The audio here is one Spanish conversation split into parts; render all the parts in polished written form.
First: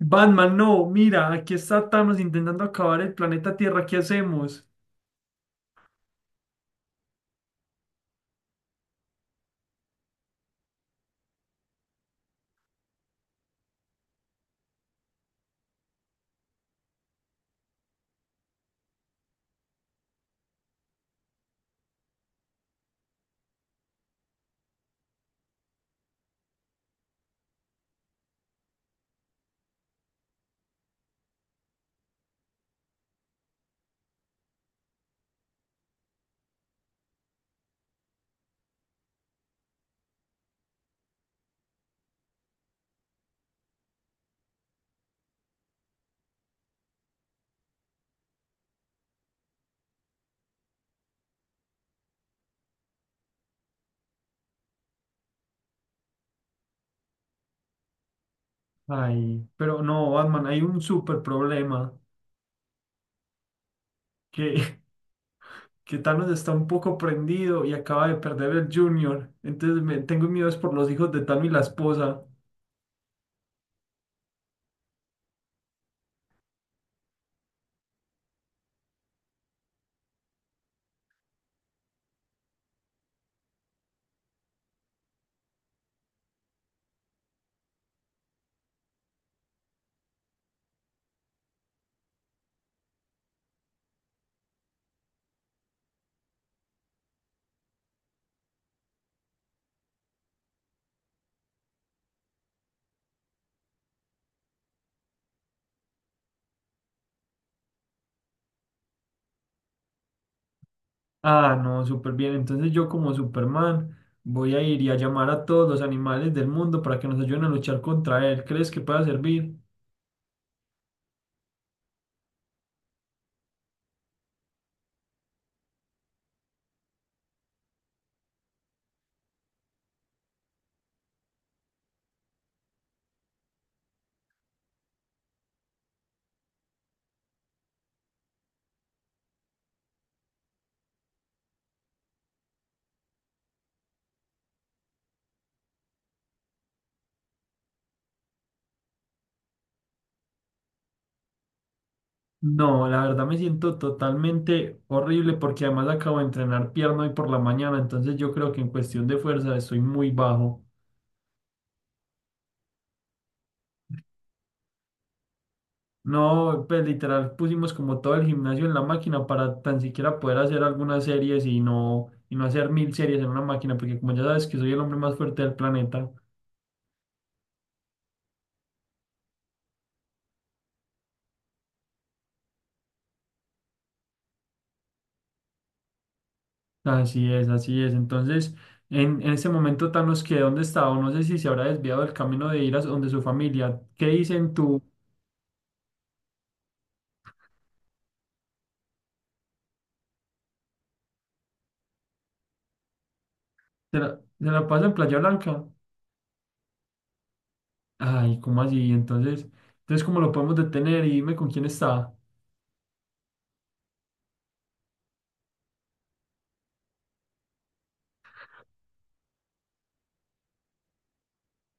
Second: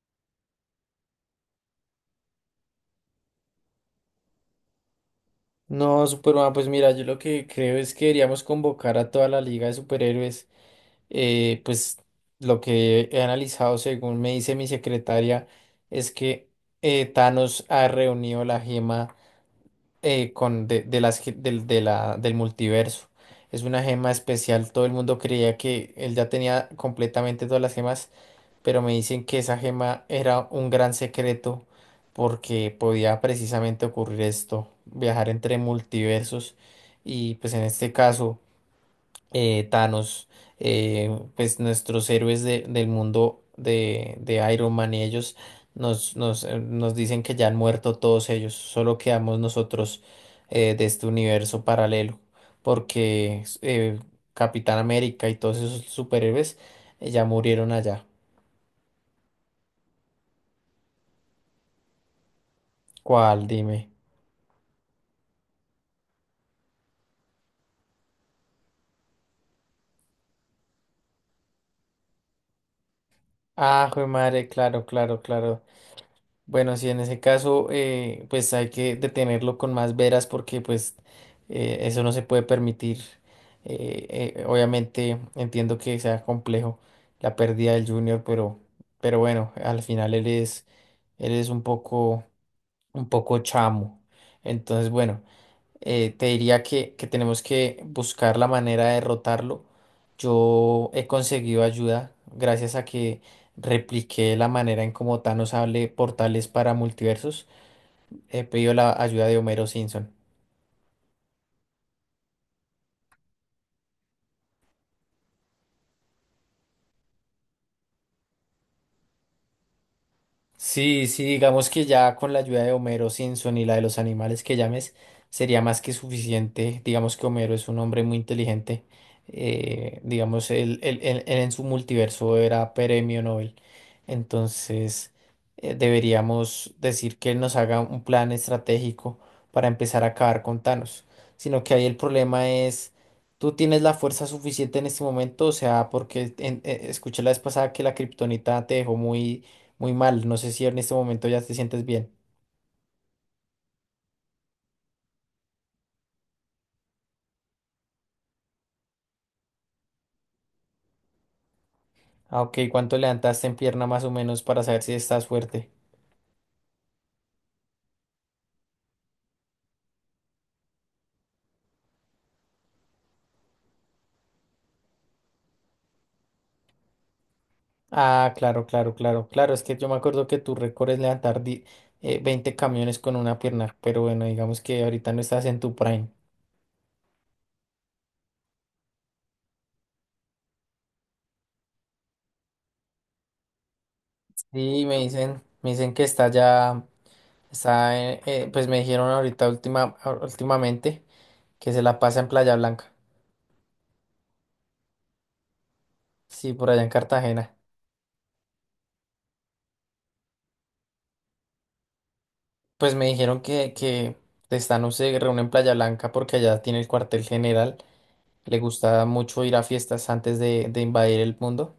Batman, no, mira, aquí está Thanos intentando acabar el planeta Tierra, ¿qué hacemos? No, Superman, pues mira, yo lo que creo es que deberíamos convocar a toda la Liga de Superhéroes. Pues lo que he analizado, según me dice mi secretaria, es que Thanos ha reunido la gema con de las, del multiverso. Es una gema especial, todo el mundo creía que él ya tenía completamente todas las gemas, pero me dicen que esa gema era un gran secreto porque podía precisamente ocurrir esto, viajar entre multiversos y pues en este caso Thanos, eh, pues nuestros héroes del mundo de Iron Man y ellos nos dicen que ya han muerto todos ellos, solo quedamos nosotros de este universo paralelo porque Capitán América y todos esos superhéroes ya murieron allá. Ay, pero no, Batman, hay un súper problema, ¿Cuál? Dime. que, que Thanos está un poco prendido y acaba de perder el Junior, entonces tengo miedo es por los hijos de Thanos y la esposa. Ah, jue madre, claro, claro, claro. Bueno, sí, en ese caso, pues hay que detenerlo con más veras porque pues eso no se puede permitir. Obviamente entiendo que sea complejo la pérdida del Junior, pero bueno, al final él es un poco chamo. Entonces, bueno. Te diría que tenemos que buscar la manera de derrotarlo. Yo he conseguido ayuda gracias a que repliqué la manera en cómo Thanos hable portales para multiversos. He pedido la ayuda de Homero Simpson. Ah, no, súper bien, entonces yo como Superman voy a ir y a llamar a todos los animales del mundo para que nos ayuden a luchar contra él, ¿crees que pueda servir? Sí, sí, digamos que ya con la ayuda de Homero Simpson y la de los animales que llames, sería más que suficiente. Digamos que Homero es un hombre muy inteligente. Digamos, él en su multiverso era premio Nobel. Entonces, deberíamos decir que él nos haga un plan estratégico para empezar a acabar con Thanos. Sino que ahí el problema es, ¿tú tienes la fuerza suficiente en este momento? O sea, porque escuché la vez pasada que la kriptonita te dejó muy muy mal, no sé si en este momento ya te sientes bien. No, la verdad me siento totalmente horrible porque además acabo de entrenar pierna hoy por la mañana, entonces yo creo que en cuestión de fuerza estoy muy bajo. Ah, ok, ¿cuánto levantaste en pierna más o menos para saber si estás fuerte? No, pues literal pusimos como todo el gimnasio en la máquina para tan siquiera poder hacer algunas series y no hacer mil series en una máquina, porque como ya sabes que soy el hombre más fuerte del planeta, Ah, claro, claro, claro, claro, es que yo me acuerdo que tu récord es levantar 20 camiones con una pierna, pero bueno, digamos que ahorita no estás en tu prime. así es, así es. Entonces, en ese momento Thanos que dónde estaba, o no sé si se habrá desviado del camino de ir a donde su familia. ¿Qué dicen tú? Sí, me dicen que está ya, pues me dijeron ahorita últimamente que se la pasa en Playa Blanca, Se la pasa en Playa Blanca? sí, por allá en Cartagena. Ay, ¿cómo así? Entonces, entonces ¿cómo lo podemos detener? Y dime con quién está. Pues me dijeron que están, no se reúne en Playa Blanca porque allá tiene el cuartel general, le gusta mucho ir a fiestas antes de invadir el mundo,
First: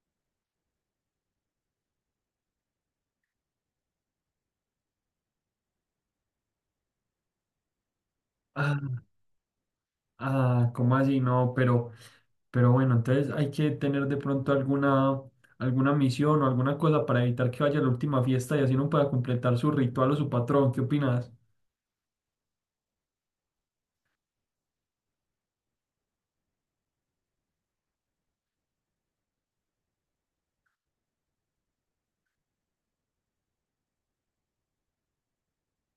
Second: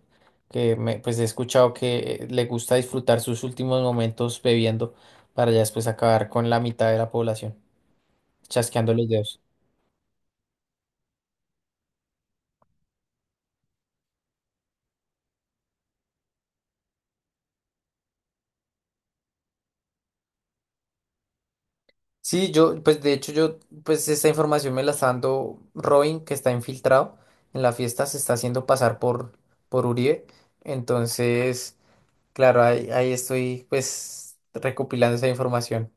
que me, pues he escuchado que le gusta disfrutar sus últimos momentos bebiendo para ya después acabar con la mitad de la población, chasqueando los Ah, dedos. ah, ¿cómo así? No, pero bueno, entonces hay que tener de pronto alguna, alguna misión o alguna cosa para evitar que vaya a la última fiesta y así no pueda completar su ritual o su patrón. ¿Qué opinas? Sí, yo, pues de hecho yo, pues esta información me la está dando Robin, que está infiltrado en la fiesta, se está haciendo pasar por Uribe. Entonces, claro, ahí estoy pues recopilando esa información.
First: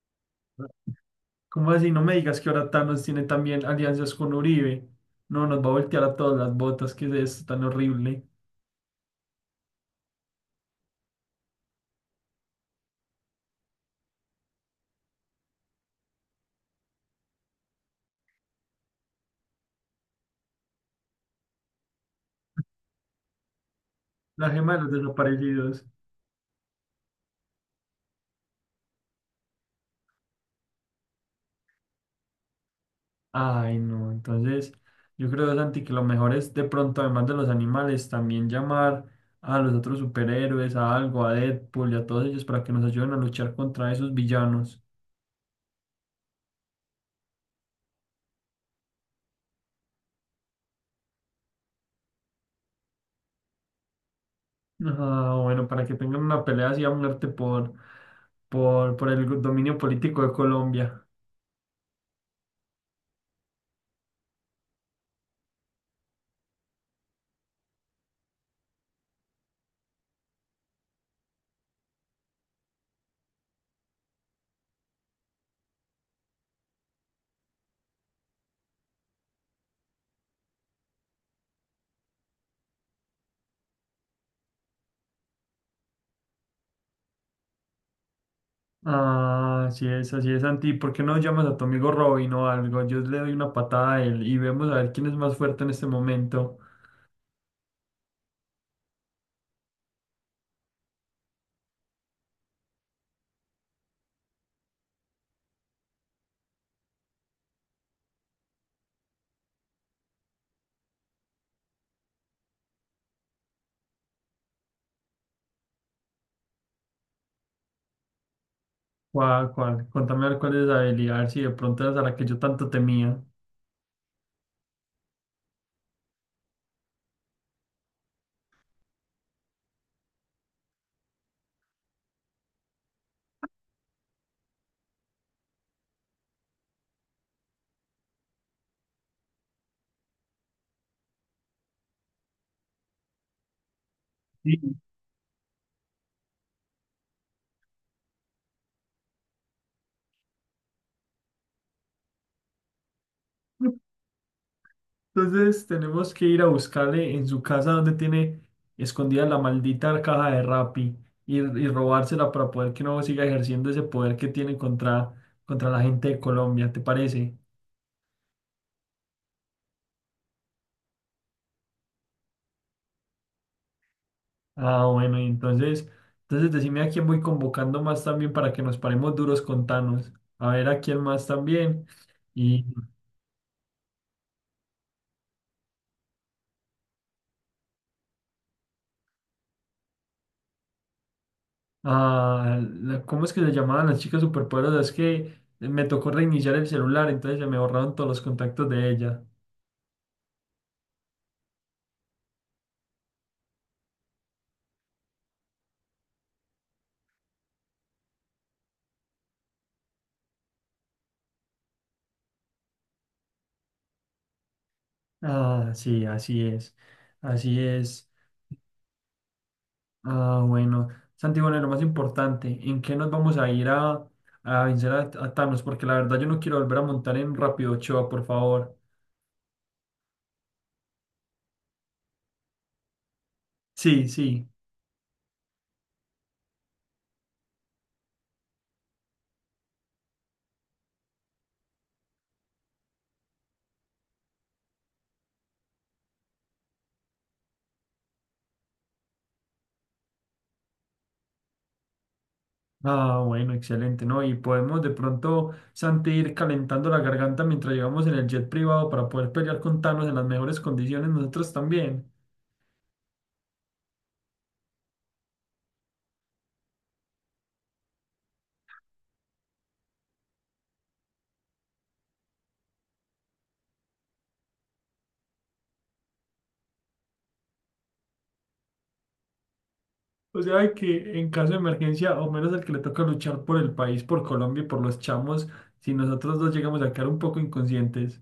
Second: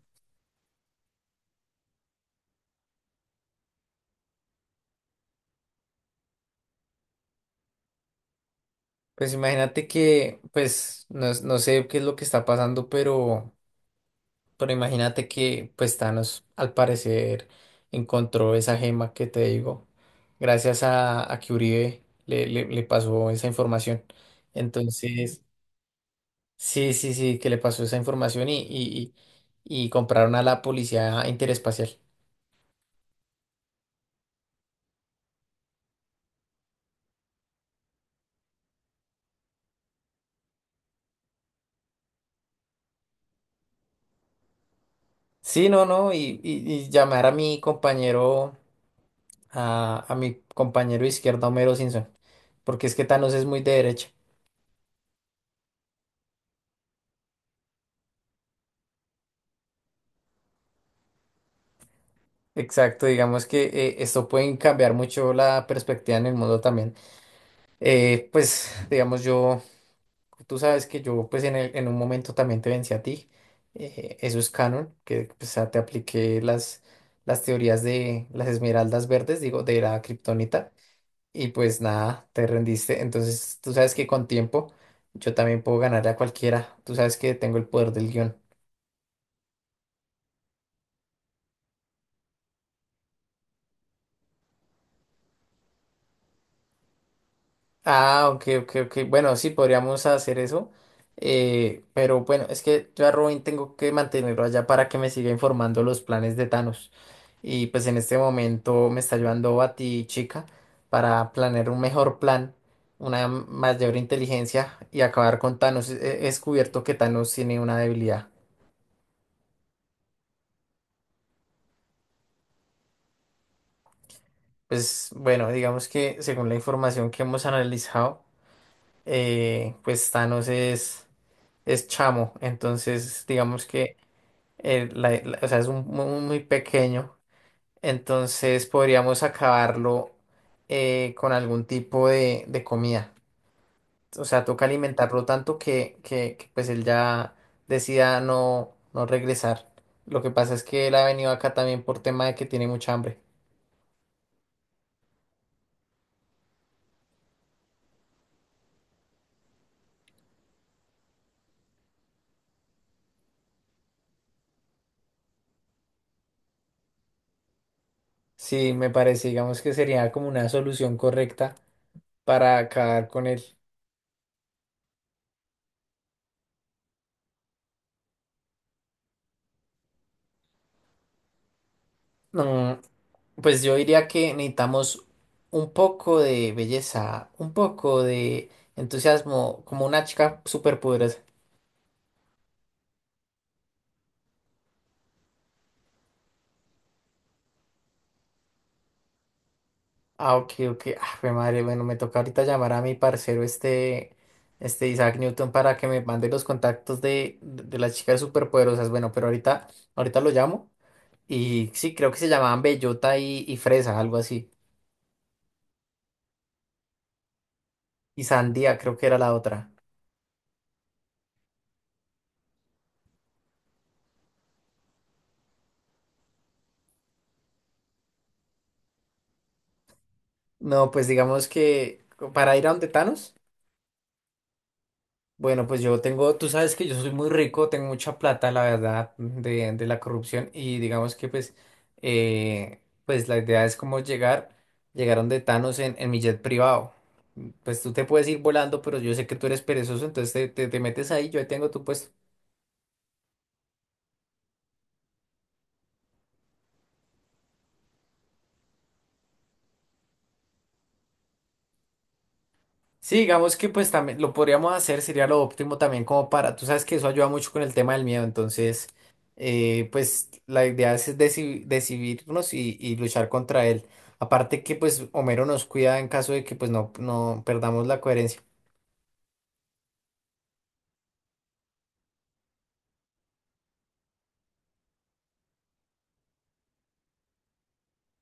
¿Cómo así? No me digas que ahora Thanos tiene también alianzas con Uribe. No, nos va a voltear a todas las botas, ¿que es esto tan horrible? Pues imagínate que, pues, no, no sé qué es lo que está pasando, pero imagínate que, pues, Thanos, al parecer, encontró esa gema que te digo, gracias a que Uribe le pasó esa información. La gema de los Entonces, desaparecidos. Sí, que le pasó esa información y compraron a la policía interespacial. Ay, no, entonces yo creo, Santi, que lo mejor es de pronto, además de los animales, también llamar a los otros superhéroes, a algo, a Deadpool y a todos ellos para que nos ayuden a luchar contra esos villanos. Sí, no, no, y llamar a mi compañero, a mi compañero izquierdo, Homero Simpson, porque es que Thanos es muy de derecha. Ah, bueno, para que tengan una pelea así a muerte por el dominio político de Colombia. Exacto, digamos que esto puede cambiar mucho la perspectiva en el mundo también. Digamos, yo, tú sabes que yo, pues, en un momento también te vencí a ti. Eso es canon, que pues, ah, te apliqué las teorías de las esmeraldas verdes, digo, de la kriptonita. Y pues nada, te rendiste. Entonces, tú sabes que con tiempo yo también puedo ganarle a cualquiera. Tú sabes que tengo el poder del guión. Ah, así es, Santi. ¿Por qué no llamas a tu amigo Robin o algo? Yo le doy una patada a él y vemos a ver quién es más fuerte en este momento. Ah, ok, ok, ok. Bueno, sí, podríamos hacer eso. Pero bueno, es que yo a Robin tengo que mantenerlo allá para que me siga informando los planes de Thanos. Y pues en este momento me está ayudando a chica, para planear un mejor plan, una mayor inteligencia y acabar con Thanos. He descubierto que Thanos tiene una debilidad. ¿Cuál, cuál? Contame a ver cuál es la habilidad, a ver si de pronto es a la que yo tanto temía. Pues bueno, digamos que según la información que hemos analizado, pues es chamo. Entonces, digamos que. Eh, o sea, muy, muy pequeño, entonces podríamos acabarlo con algún tipo de comida. O sea, toca Sí. alimentarlo tanto que, pues él ya decida no, no regresar. Lo que pasa es que él ha venido acá también por tema de que tiene mucha hambre. Entonces tenemos que ir a buscarle en su casa donde tiene escondida la maldita caja de Rappi y robársela para poder que no siga ejerciendo ese poder que tiene contra, contra la gente de Colombia, ¿te parece? Sí, me parece, digamos que sería como una solución correcta para acabar con él. Ah, bueno, y entonces, entonces decime a quién voy convocando más también para que nos paremos duros con Thanos. A ver a quién más también. Pues yo diría que necesitamos un poco de belleza, un poco de entusiasmo, como una chica súper poderosa. ¿A la- cómo es que le llamaban las chicas superpoderosas? Es que me tocó reiniciar el celular, entonces se me borraron todos los contactos de ella. Ah, ok, ok. Ah, jue madre, bueno, me toca ahorita llamar a mi parcero este, este Isaac Newton para que me mande los contactos de las chicas superpoderosas. Bueno, pero ahorita lo llamo. Y sí, creo que se llamaban Bellota y Fresa, algo así. Ah, sí, así es, así es. Y Sandía, creo que era la otra. Ah, bueno, Santi, bueno, y lo más importante, ¿en qué nos vamos a ir a vencer a Thanos? Porque la verdad yo no quiero volver a montar en Rápido Ochoa, por favor. No, pues digamos que para ir a donde Thanos. Sí, sí. Bueno, pues yo tengo, tú sabes que yo soy muy rico, tengo mucha plata, la verdad, de la corrupción y digamos que pues, eh, pues la idea es como llegar donde Thanos en mi jet privado. Pues tú te puedes ir volando, pero yo sé que tú eres perezoso, entonces te metes ahí, yo ahí tengo tu puesto. Ah, bueno, excelente, ¿no? Y podemos de pronto, Santi, ir calentando la garganta mientras llegamos en el jet privado para poder pelear con Thanos en las mejores condiciones nosotros también. Sí, digamos que pues también lo podríamos hacer, sería lo óptimo también como para, tú sabes que eso ayuda mucho con el tema del miedo, entonces pues la idea es decidirnos y luchar contra él. Aparte que pues Homero nos cuida en caso de que pues no, no perdamos la coherencia. O sea, de que en caso de emergencia, o menos el que le toca luchar por el país, por Colombia y por los chamos, si nosotros dos llegamos a quedar un poco inconscientes.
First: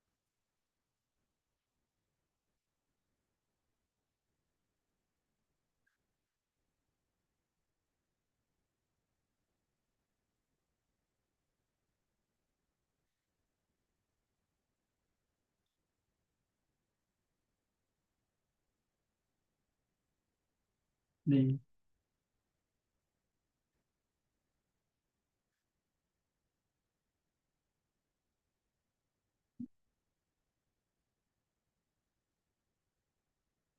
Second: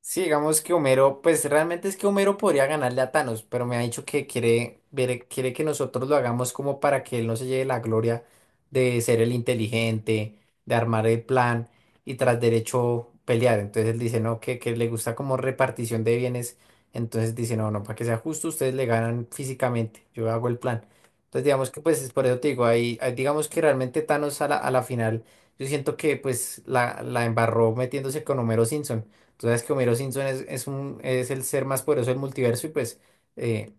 Sí, digamos que Homero, pues realmente es que Homero podría ganarle a Thanos, pero me ha dicho que quiere, quiere que nosotros lo hagamos como para que él no se lleve la gloria de ser el inteligente, de armar el plan y tras derecho pelear. Entonces él dice, no, que le gusta como repartición de bienes. Entonces dice, no, no, para que sea justo, ustedes le ganan físicamente, yo hago el plan. Entonces Sí. digamos que pues es por eso te digo, ahí, ahí digamos que realmente Thanos a la final, yo siento que pues la embarró metiéndose con Homero Simpson. Entonces que Homero Simpson es el ser más poderoso del multiverso y pues eh,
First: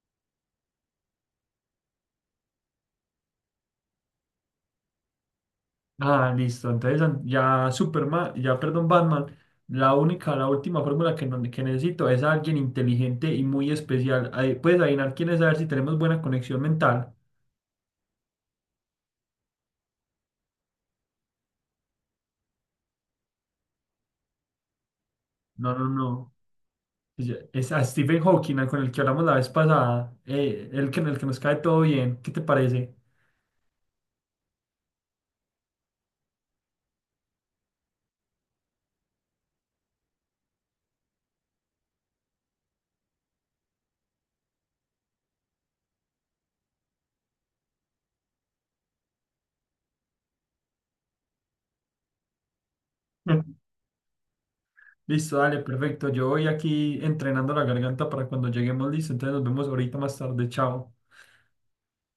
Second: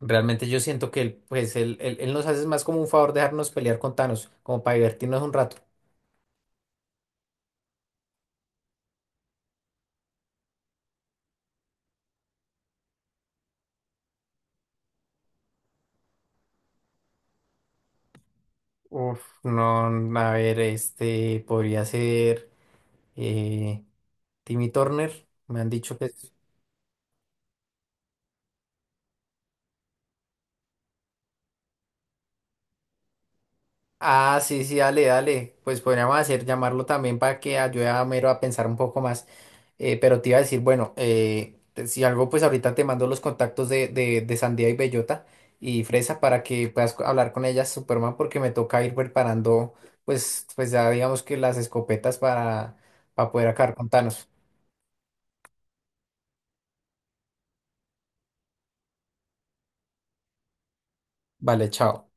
realmente yo siento que él, pues, él nos hace más como un favor dejarnos pelear con Thanos, como para divertirnos un rato. Ah, listo. Entonces an- ya Superman, ya perdón, Batman, la única, la última fórmula que, no- que necesito es a alguien inteligente y muy especial. Ahí, puedes adivinar quién es, a ver si tenemos buena conexión mental. Uf, no, a ver, este podría ser eh, Timmy Turner, me han No, no, dicho que no. es Ya- es a Stephen Hawking, al con el que hablamos la vez pasada, el que nos cae todo bien. ¿Qué te parece? Ah, sí, sí, dale, dale. Pues podríamos hacer llamarlo también para que ayude a Mero a pensar un poco más. Pero te iba a decir, bueno, si algo, pues ahorita te mando los contactos de Sandía y Bellota y Fresa para que puedas hablar con ellas, Superman, porque me toca ir preparando, pues, pues ya digamos que las escopetas para poder acabar con Thanos. Listo, dale, perfecto. Yo voy aquí entrenando la garganta para cuando lleguemos, listo. Entonces nos vemos ahorita más tarde. Chao. Vale, chao.